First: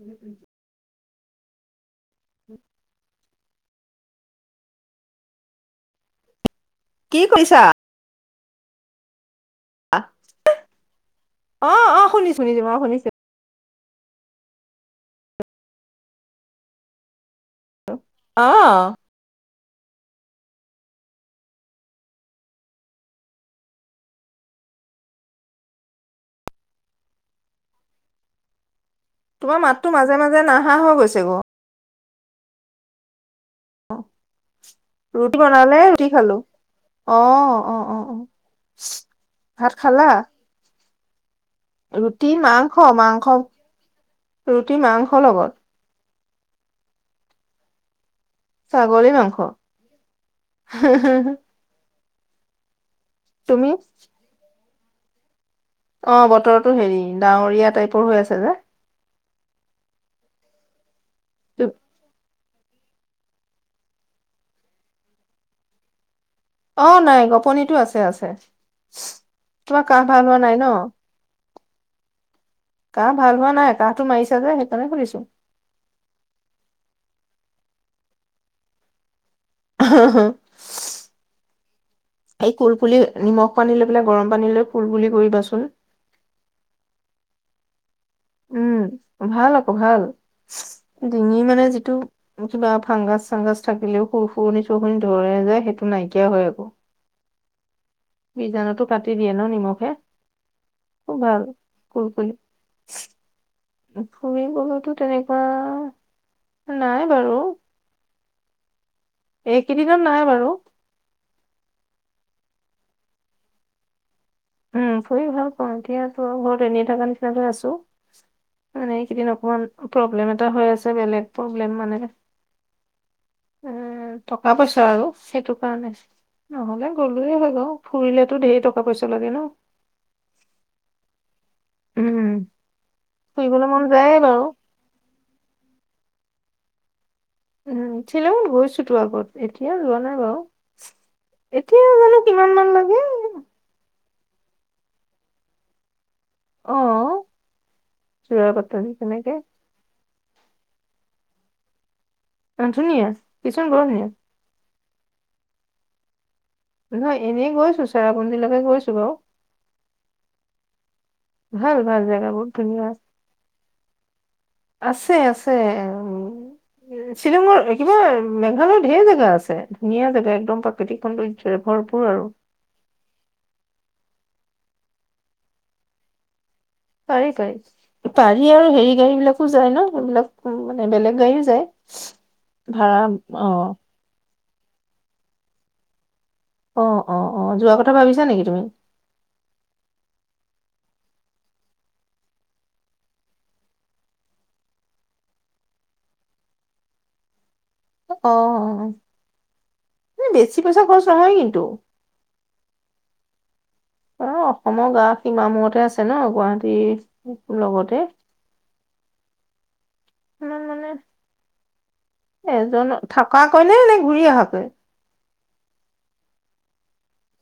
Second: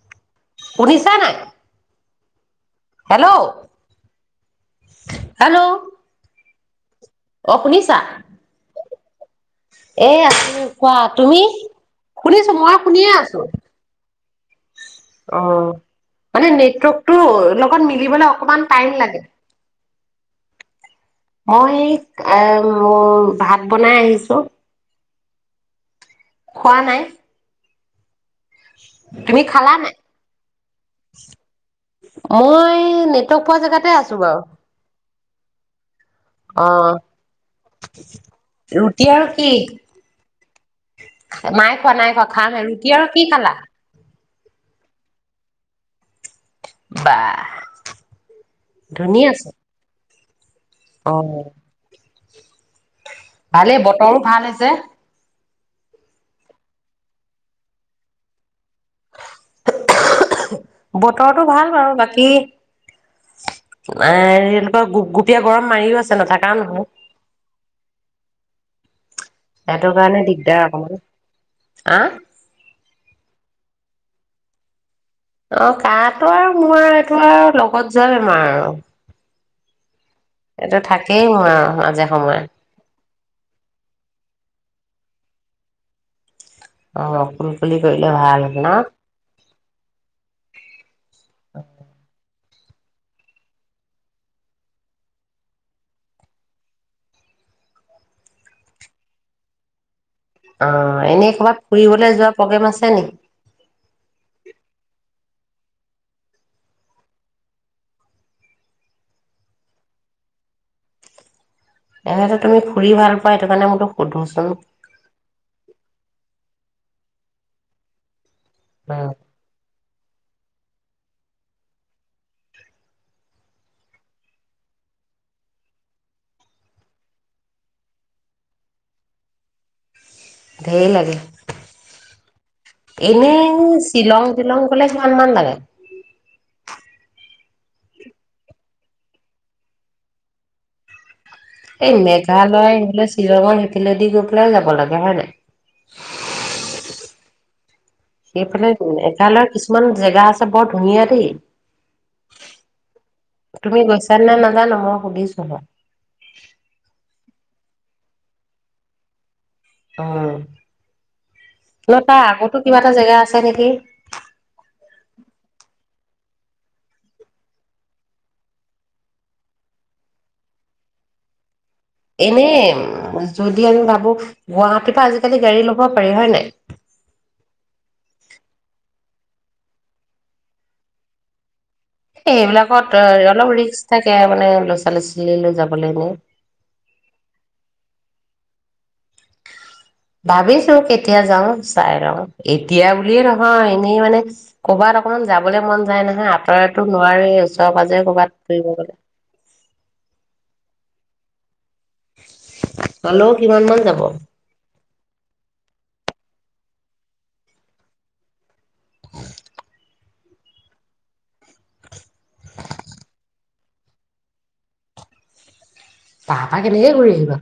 উম উম শুনিছা নাই উম হেল্ল' হেল্ল' কি অ কৰিছা? শুনিছা এ আছো কোৱা তুমি শুনিছো মই শুনিয়ে আছো অ' মানে নেটৱৰ্কটো লগত মিলিবলৈ অ অকমান টাইম লাগে। মই এ ভাত বনাই আহিছো। খোৱা নাই, তুমি তোমাৰ খালা মাতটো নাই? মাজে মাজে নাহা হৈ গৈছেগ, মই নেট ত পোৱা জেগাতে আছো বাৰু। ৰুটি বনালে অ ৰুটি আৰু [unintelligible] খায়, নই খোৱা নাই খোৱা ৰুটি খামহে, মাংস ৰুটি আৰু কি মাংস খালা? ৰুটি মাংসৰ লগত। বা ছাগলী মাংস। হু হু অ ভালেই, বতৰো ভাল হৈছে। অ' বতৰতো হেৰি, ডাৱৰীয়া টাইপৰ হৈ আছে যে। [unintelligible] বতৰটো ভাল বাৰু বাকী এ এনেকুৱা গুপ গুপিয়া গৰম মাৰিও আছে, নথকা নহয় অ' নাই গপনিতো আছে আছে তোমাৰ সেইটো কাহ কাৰণে ভাল হোৱা নাই দিগদাৰ ন, অকমান আহ কাহ ভাল হোৱা নাই? কা'হটো মাৰিছে যে সেইকাৰণে সুধিছো। টো লগত যোৱা বেমাৰ আৰু, [unintelligible] এইটো থাকেই মোৰ আৰু, মাজা এই কুলকুলি নিমখ পানী লৈ পেলাই গৰম পানী লৈ কুলকুলি কৰিবাচোন। অ' কুল কুলি উম, ভাল আকৌ ভাল ডিঙি মানে যিটো কিবা ফাংগাছ চাংগাছ থাকিলেও সুৰসূৰণি চুৰসূৰণি ধৰে যে, সেইটো নাইকিয়া হয় আকৌ বীজাণুতো কাটি দিয়ে ন নিমখে। অ' খুব এনেই ভাল। ক'ৰবাত ফুৰিবলৈ কুলকুলি যোৱা প্ৰগ্ৰেম আছে নেকি? ফুৰিবলৈতো তেনেকুৱা নাই বাৰু। এইকেইদিনত নাই বাৰু। এনেতে তুমি ফুৰি ভাল পোৱা। সেইটো কাৰণে মইতো সোধোছোন। উম ফুৰি ভাল পাওঁ এতিয়া ত ঘৰত এনেই হেই কাৰণে তেনেকে আছো মানে উম একেইদিন অকমান প্ৰব্লেম এটা হৈ আছে বেলেগ প্ৰব্লেম মানে এ টকা পইচা আৰু সেইটো কাৰণে নহলে গলোয়ে হৈ গ ফুৰিলেতো ধেৰ টকা পইচা লাগে ন ধেই লাগে উম। এনেই ফুৰিবলৈ মন যায়ে শ্বিলং বাৰু টিলং গলে কিমান মান লাগে উম শ্বিলং গৈছো তো আগত এতিয়া যোৱা নাই বাৰু এতিয়া এই জানো কিমান মান মেঘালয় লাগে আহিলে শ্বিলঙত সেইফালেদি গৈ যাব লাগে হয় নাই [unintelligible] অহ সেইফালে মেঘালয়ৰ কিছুমান জেগা আছে বৰ ধুনীয়া দেই অ', ধুনীয়া কিছুমান বৰ তুমি ধুনীয়া গৈছা নে নাজানো মোক সগিছাবা [inaudible] নহয় এনেই গৈছো চেৰাপুঞ্জীলকে গৈছো বাৰু অ ভাল ভাল জেগা বহুত ধুনীয়া জেগা আছে নেকি? আছে আছে উ শ্বিলঙৰ কিবা মেঘালয়ৰ ঢেৰ জেগা আছে ধুনীয়া জেগা একদম প্ৰাকৃতিক সৌন্দৰ্য্যৰে এনে যদি আমি ভাবো গুৱাহাটীৰ পৰা আজিকালি গাড়ী ল'ব পাৰি হয় নাই পাৰি পাৰি পাৰি আৰু হেৰি গাড়ী বিলাকো যায় ন সেইবিলাক মানে বেলেগ গাড়ীও যায় এ সেইবিলাকত ভাড়া অলপ অ ৰিক্ক থাকে মানে ল'ৰা ছোৱালী ছোৱালী লৈ যাবলৈ এনে অ অ অ যোৱা কথা ভাবিছা নেকি তুমি ভাবিছো কেতিয়া যাও চাই লওঁ এতিয়া বুলিয়ে নহয় এনেই মানে কৰ'বাত অকনমান যাবলৈ মন যায় নহয় আঁতৰাতো নোৱাৰি অ বেছি পইচা খৰচ নহয় কিন্তু হ'লেও কিমান মান যাব? অ অসমৰ গা সীমা মূৰতে আছে ন গুৱাহাটীৰ লগতে ম মানে [inaudible] এজন থকা কৈ এনেই ঘূৰি আহাকৈ পাপা কেনেকে কৰি আহিবা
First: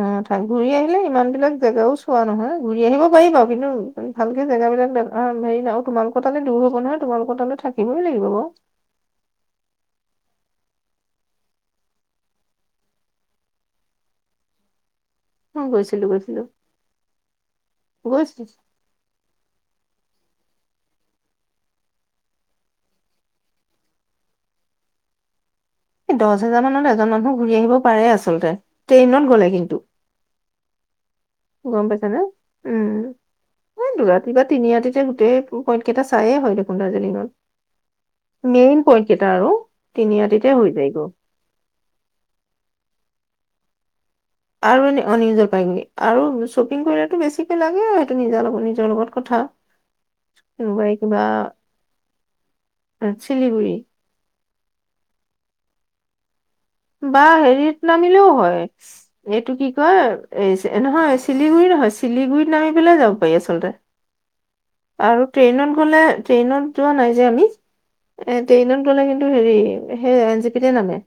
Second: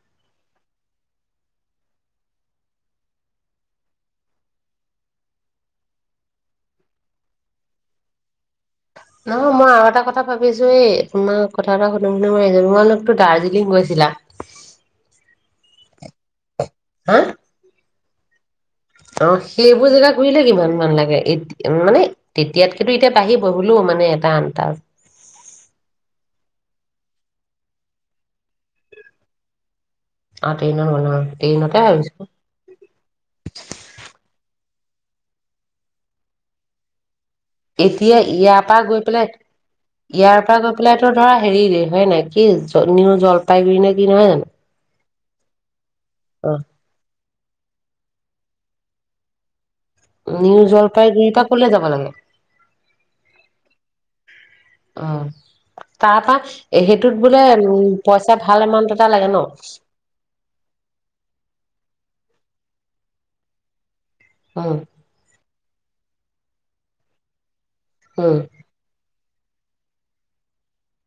অ ঘূৰি আহিলে ইমান বিলাক জেগাও চোৱা নহয় ঘূৰি আহিব পাৰি বাৰু কিন্তু ভালকে জেগাব বিলাক হেৰি নাই তোমালোকৰ তালৈ দূৰ হব নহয় তোমালোকৰ তালৈ থাকিবই লাগিব বাৰু নহয় মই আৰু এটা কথা ভাবিছো এই তোমাক কথা এটা সুধোম কি মই [unintelligible] লোকতো দাৰ্জিলিং গৈছিলা গৈছিলো গৈছিলো হা [unintelligible] অ সেইবোৰ জেগা ঘুৰিলে কিমান মান লাগে মানে তেতিয়াতকেতো এতিয়া বাঢ়িবহিলো মানে এটা আনটা দহ হোজাৰ মানত এজন মানুহ ঘূৰি আহিব পাৰে আচলতে ট্ৰেইনত গলে কিন্তু [unintelligible] গম পাইছা ভাবিছো নে উম দু ৰাতি বা তিনি ৰাতি গোটেই পইণ্ট কেইটা চায়ে হয় দেখোন দাৰ্জিলিঙত এতিয়া ইয়াৰ পৰা মেইন গৈ পইণ্ট কেইটা পেলাই আৰু ইয়াৰ তিনিৰাতিতে পৰা হৈ গৈ যায়গৈ। পেলাইটো ধৰা হেৰি হয় নাই কি জ নিউ জল [unintelligible] বিনয় জানো [unintelligible] আৰু অ শ্বপিং কৰিলেতো বেছি লাগে আৰু সেইটো নিজাৰ লগত নিজৰ লগত কথা নিউ কোনোবাই কিবা জলপাইগুৰিটা কলে যাব লাগে চিলিগুৰি অ তাৰ পৰা সেইটোত বা বোলে উ হেৰিত নামিলেও পইচা হয় ভাল এমাউন্ট এটা লাগে ন এইটো কি কয় এই নহয় চিলিগুৰি নহয় চিলিগুৰিত নামি পেলাই যাব উম [unintelligible] আৰু ট্ৰেইনত লে ট্ৰেইনত যোৱা নাই যে আমি উম [unintelligible] টো হেৰি সেই এন জি পিতে নামে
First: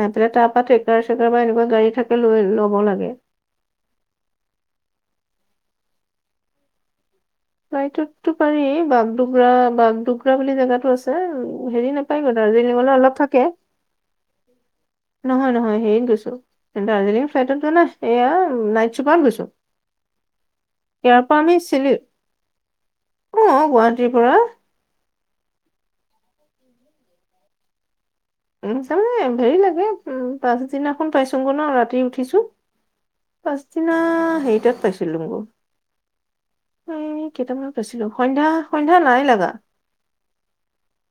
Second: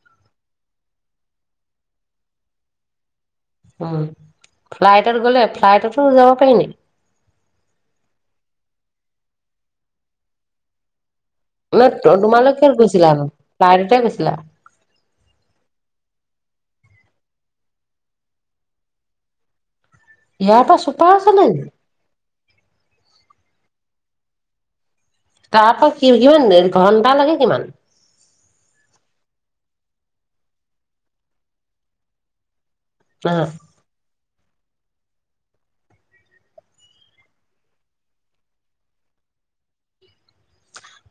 নাই পেলাই তাৰ পৰা ক্ৰেকাৰ চেকাৰ বা এনেকুৱা গাড়ী থাকে লৈ ল'ব লাগে উ ফ্লাইটত গলে ফ্লাইটতো যাব পাৰি নাই নাইটতো পাৰি বামডগৰা বামডগৰা বুলি জেগাতো আছে নে হেৰি নাপায় তোমালোক কিহত দাৰ্জিলিং গৈছিলা অলপ নো? থাকে ফ্লাইটতে গৈছিলা? নহয় নহয় হেৰি গৈছো দাৰ্জিলিং ফ্লাইটত যোৱা না এইয়া নাইট চুপাৰত গৈছো ইয়াৰ পৰা চোপা আছে নে অহ গুৱাহাটীৰ পৰা তাৰপা কি কিমান ঘন্টা লাগে কিমান উ তাৰমানে হেৰি লাগে উম পাছদিনাখন পাইছো গ' ন ৰাতি উঠিছো নহয় পাচদিনা সেইটাত পাইছিলুগু এ কেইটামানত আছিলো সন্ধ্যা সন্ধ্যা নাই লগা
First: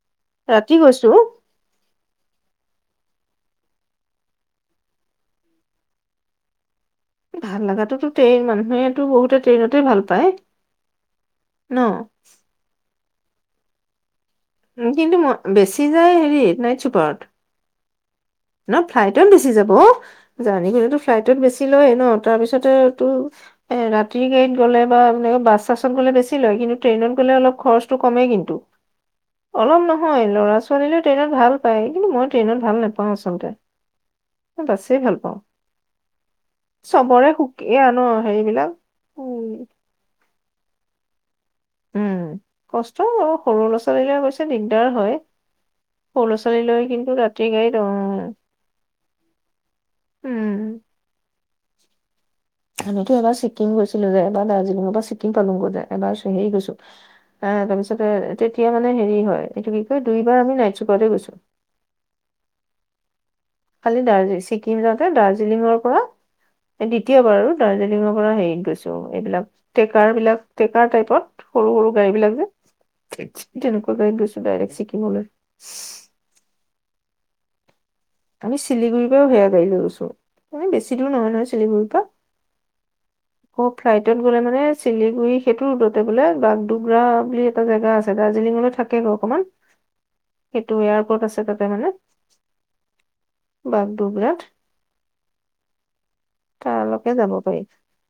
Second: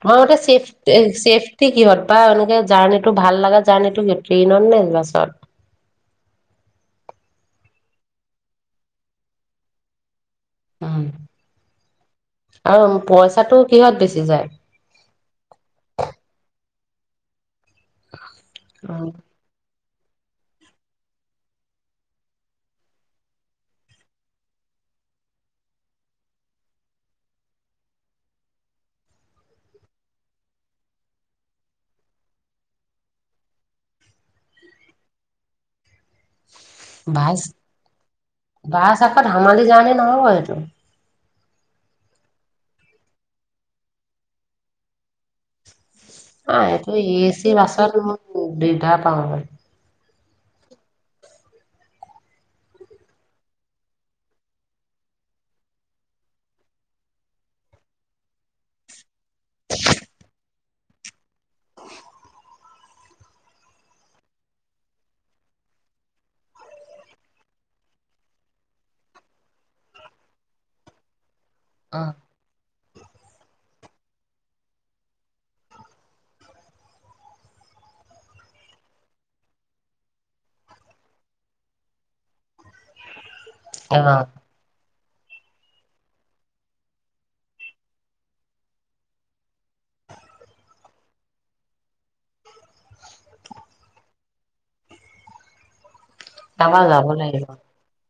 তোৰ মতে চেফ চছেফটি কিহত বা এনেকে জাৰ্ণি টো ভাল লগা জাৰ্ণো ট্ৰেইনত নে বাছত ভাল লগাটো ট্ৰেইন মানুহেতটো বহুতে ট্ৰেইনতে ভাল পায় উম ন আৰু পইচাটো কিহত বেছি যায় উম, কিন্তু মই বেছি যায় হেৰিত, নাইত চুপাৰত। ন', উম ফ্লাইটত বেছি যাব অ'। জাৰ্নি গলেতো ফ্লাইটত বেছি লয়েই ন', তাৰপিছতে টো এ ৰাতিৰ গাড়ীত গ'লে বা ম তেনেকে বাছ- চাছত গ'লে বেছি লয়, কিন্তু ট্ৰেইনত গ'লে অলপ খৰচটো কমেই কিন্তু, অলপ নহয়, ল'ৰা-ছোৱালীলৈ ট্ৰেইনত ভাল পায়, কিন্তু মই ট্ৰেইনত ভাল নাপাওঁ। পাওঁ আচলতে, [unintelligible] বাছেই ভাল পাওঁ। চবৰে বাছ, সুকীয়া ন হেৰিবিলাক বাছ আকৌ উম ধেমালি জাৰ্ণি নহ'ব সেইটো। [unintelligible] উম, কষ্ট আৰু সৰু ল'ৰা-ছোৱালীলৈ অৱশ্যে দিগদাৰ হয়। সৰু ল'ৰা ছোৱালী আহ লৈ এইটো কিন্তু এ ৰাতি চি গাড়ীত বাছত অ', মই দিগদাৰ পাওঁ। উম। আমিতো এবাৰ ছিকিম গৈছিলোঁ যে, এবাৰ দাৰ্জিলিঙৰ পৰা ছিকিম পালোগৈ যে, এবাৰ হেৰি গৈছোঁ। এ তাৰ পিছতে, তেতিয়া মানে হেৰি হয়। এইটো কি কয় দুইবাৰ আমি নাইট চুপাৰতে গৈছোঁ। খালি দাৰ্জি ছিকিম যাওঁতে, দাৰ্জিলিঙৰ পৰা, দ্বিতীয়বাৰ আৰু দাৰ্জিলিঙৰ পৰা হেৰিত গৈছোঁ, এইবিলাক, ট্ৰেকাৰ বিলাক, ট্ৰেকাৰ টাইপত। সৰু সৰু উম, গাড়ী বিলাক যে। যেনেকুৱা গাড়ীত গৈছোঁ ডাইৰেক্ট চিকিমলৈ। আমি চিলিগুৰিৰ পৰাও সেয়া গাড়ী লৈ গৈছোঁ, মানে বেছি দূৰ নহয়- নহয় শিলিগুৰিৰ পৰা। অ', অ ফ্লাইটত গ'লে মানে চিলিগুৰি সেইটো ৰোডতে বোলে, বাগদোগ্ৰা বুলি এটা জেগা আছে দাৰ্জিলিঙলৈ থাকে বাৰু অকমান। সেইটো এয়াৰপৰ্ট আছে তাতে মানে। বাগদগ্ৰাত। তাৰপৰা যাব লাগিব।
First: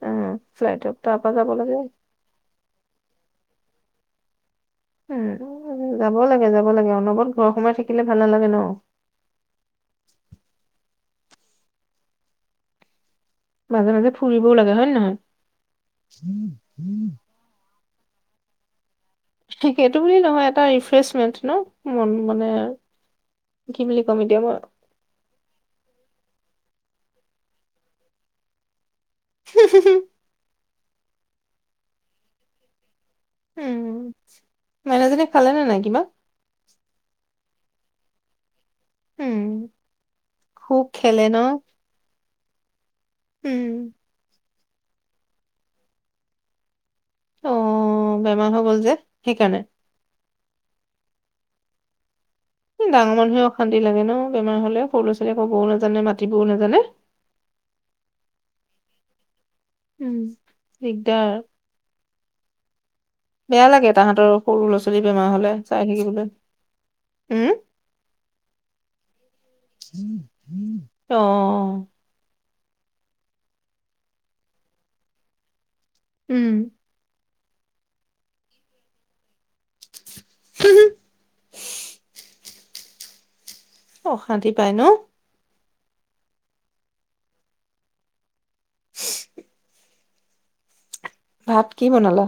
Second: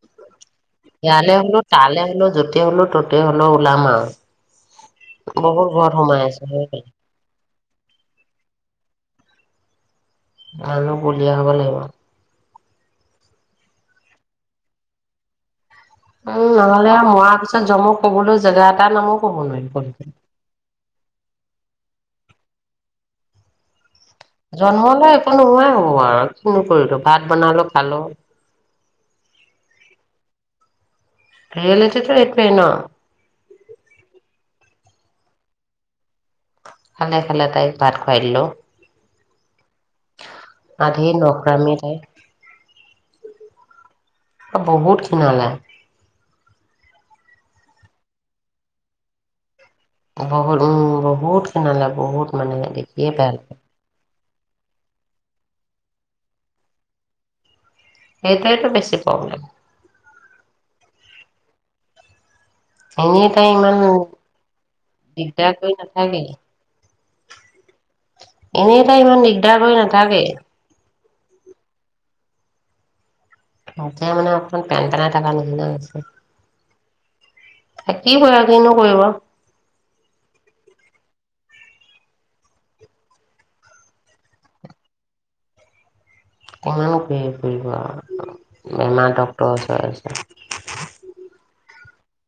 উম ফ্লাইটত তাৰ পৰা ইয়ালৈ যাব হ'লো, লাগে তালৈ হ'লো, যতে হ'লো, ততে হ'লেও ওলাম আৰু। উম, যাব আছো লাগে, যাব সেইটোৱে। লাগে, অনবৰবত ঘৰ সোমায়। থাকিলে ভাল নালাগে ন'। আৰু বলিয়া হব লাগিব। মাজে মাজে ফুৰিবও লাগে হয় নে নহয়? উম, নহ'লে মৰা পিছত যমক। ক'বলৈ জেগাত এইটো বুলি নহয়, এটা ৰিফ্ৰেচমেন্ট ন'? মন- মানে কি বুলি। ক'ম এতিয়া মই জন্মলৈ একো নোহোৱাই হ'ব আৰু। কিনো কৰিলো? ভাত বনালো। খালোঁ। হোম হোমহ এই ৰিলেটেটৰ এইটোৱে ন'? উম, মাইনাজনী খালে নে নাই কিবা? খালে, খালে তাইক ভাত খুৱাই দিলোঁ। উম খুব আধি খেলে ন নকৰামি তাইৰ। উম। অ' বহুত খিনালা। অ', বেমাৰ হৈ গ'ল যে, সেইকাৰণে। বহুত, উম, বহুত খিনালা বহুত। মানে দেখিয়ে ডাঙৰ বেয়া মানুহৰে লাগে অশান্তি লাগে ন? বেমাৰ হ'লে সৰু ল'ৰা ছোৱালীয়ে ক'বও নাজানে মাতিবও নাজানে। এইটোৱেইটো বেছি প্ৰব্লেম। উম, দিগদাৰ। এনেই তাই বেয়া ইমান লাগে তাহাঁতৰ, সৰু ল'ৰা ছোৱালীৰ বেমাৰ হ'লে দিগদাৰ কৰি চাই নাথাকে থাকিবলৈ, উম, এনেই তাই ইমান দিগদাৰ কৰি নাথাকে অ'। মাজে মানে অকমান পেনপেনাই থকা নিচিনা হৈছে। উম। এ কি কৰিবা, কিনো কৰিব। হু হু। অশান্তি পাই ন? কিমান কৰি ফুৰিব আৰু। বেমাৰ, ডক্টৰ ওচৰত আছে। [inaudible] ভাত কি বনালা?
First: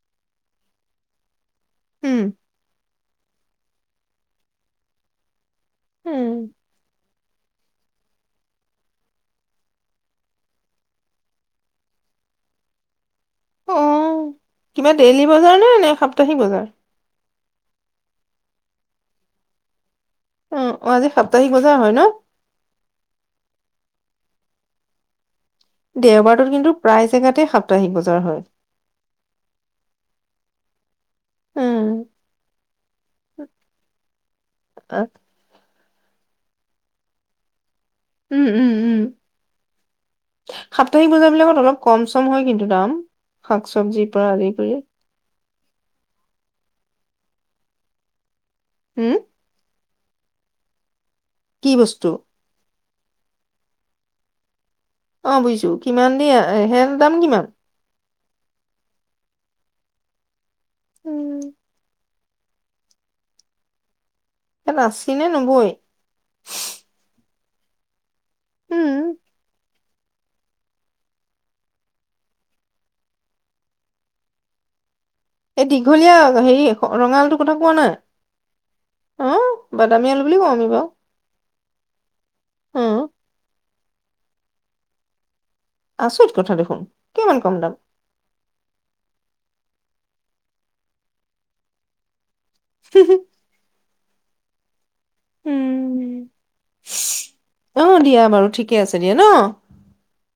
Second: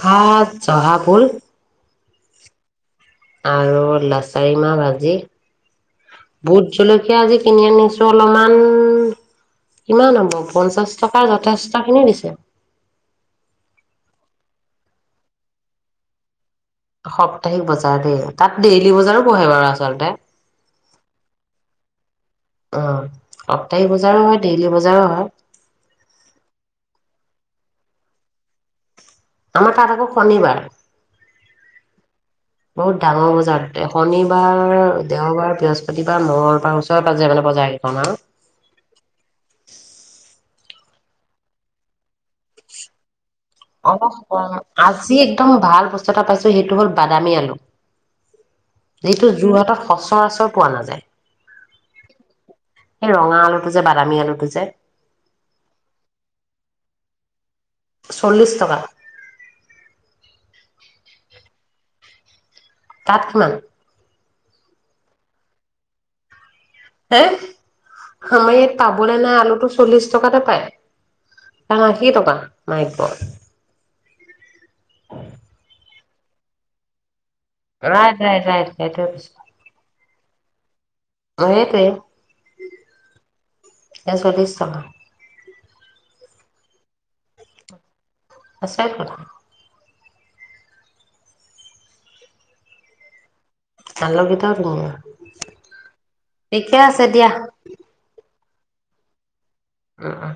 ভাত জহাভুল উম। আৰু লাচাৰী মাহ ভাজি। উম, ভূতজলক য়া আজি কিনি আনিছো অলপমান, কিমান হ'ব, পঞ্চাশ টকাৰ যথেষ্টখিনি দিছে। অ', কিবা ডেইলি বজাৰ নে, নে সাপ্তাহিক বজাৰ? সপ্তাহিক বজাৰ দেই, তাত ডেইলি বজাৰো বহে বাৰু আচলতে। অ' অ', আজি সাপ্তাহিক বজাৰ হয় ন? অ', সপ্তাহিক বজাৰো হয়, ডেইলি বজাৰো হয়। দেওবাৰটোত কিন্তু প্ৰায় জেগাতে সাপ্তাহিক বজাৰ হয়। আমাৰ তাত আকৌ শনিবাৰ। উম, বহুত ডাঙৰ বজাৰ, দে-শনিবাৰ, দেওবাৰ, বৃহস্ বাৰ, মঙ্গলবাৰ, ওচৰে পাজৰে মানে বজাৰ কেইখন আৰু। উম উম উম। সাপ্তাহিক বজাৰ বিলাকত অলপ কম চম হয় কিন্তু দাম। শাক চবজিৰ পৰা আদি কৰি [unintelligible] আজি একদম ভাল বস্তু এটা পাইছো সেইটো হ'ল বাদামী আলু। হম যিটো যোৰহাটত সচ সচৰাচৰ পোৱা নাযায়। কি বস্তু? এই ৰঙা আলুটো যে, বাদামী আলুটো যে। অ' বুজিছো, কিমান দি আ-হে এইটো দাম কিমান? চল্লিছ টকা। উম। তাঠা ইয়াত আশী নে নবৈ হ মই উম তাবোল ন আলো তো চল্লিশ টকাতে পায় আশী টকা মাই এই দীঘলীয়া হেৰি ৰঙালটো কথা কোৱা নাই ৰাইট ৰাইট ৰাইট সেইটোৱে কৈছো। অ বাদামী আলু বুলি কওঁ আমি বাৰু অ', অ ইছ চাগা [unintelligible] [inaudible] আচৰিত কথা দেখোন কিমান কম দাম আচৰিত কথা হু হু আলকিত ক উম ঠিকে আছে দিয়া অ দিয়া বাৰু ঠিকে আছে দিয়ে ন উম উম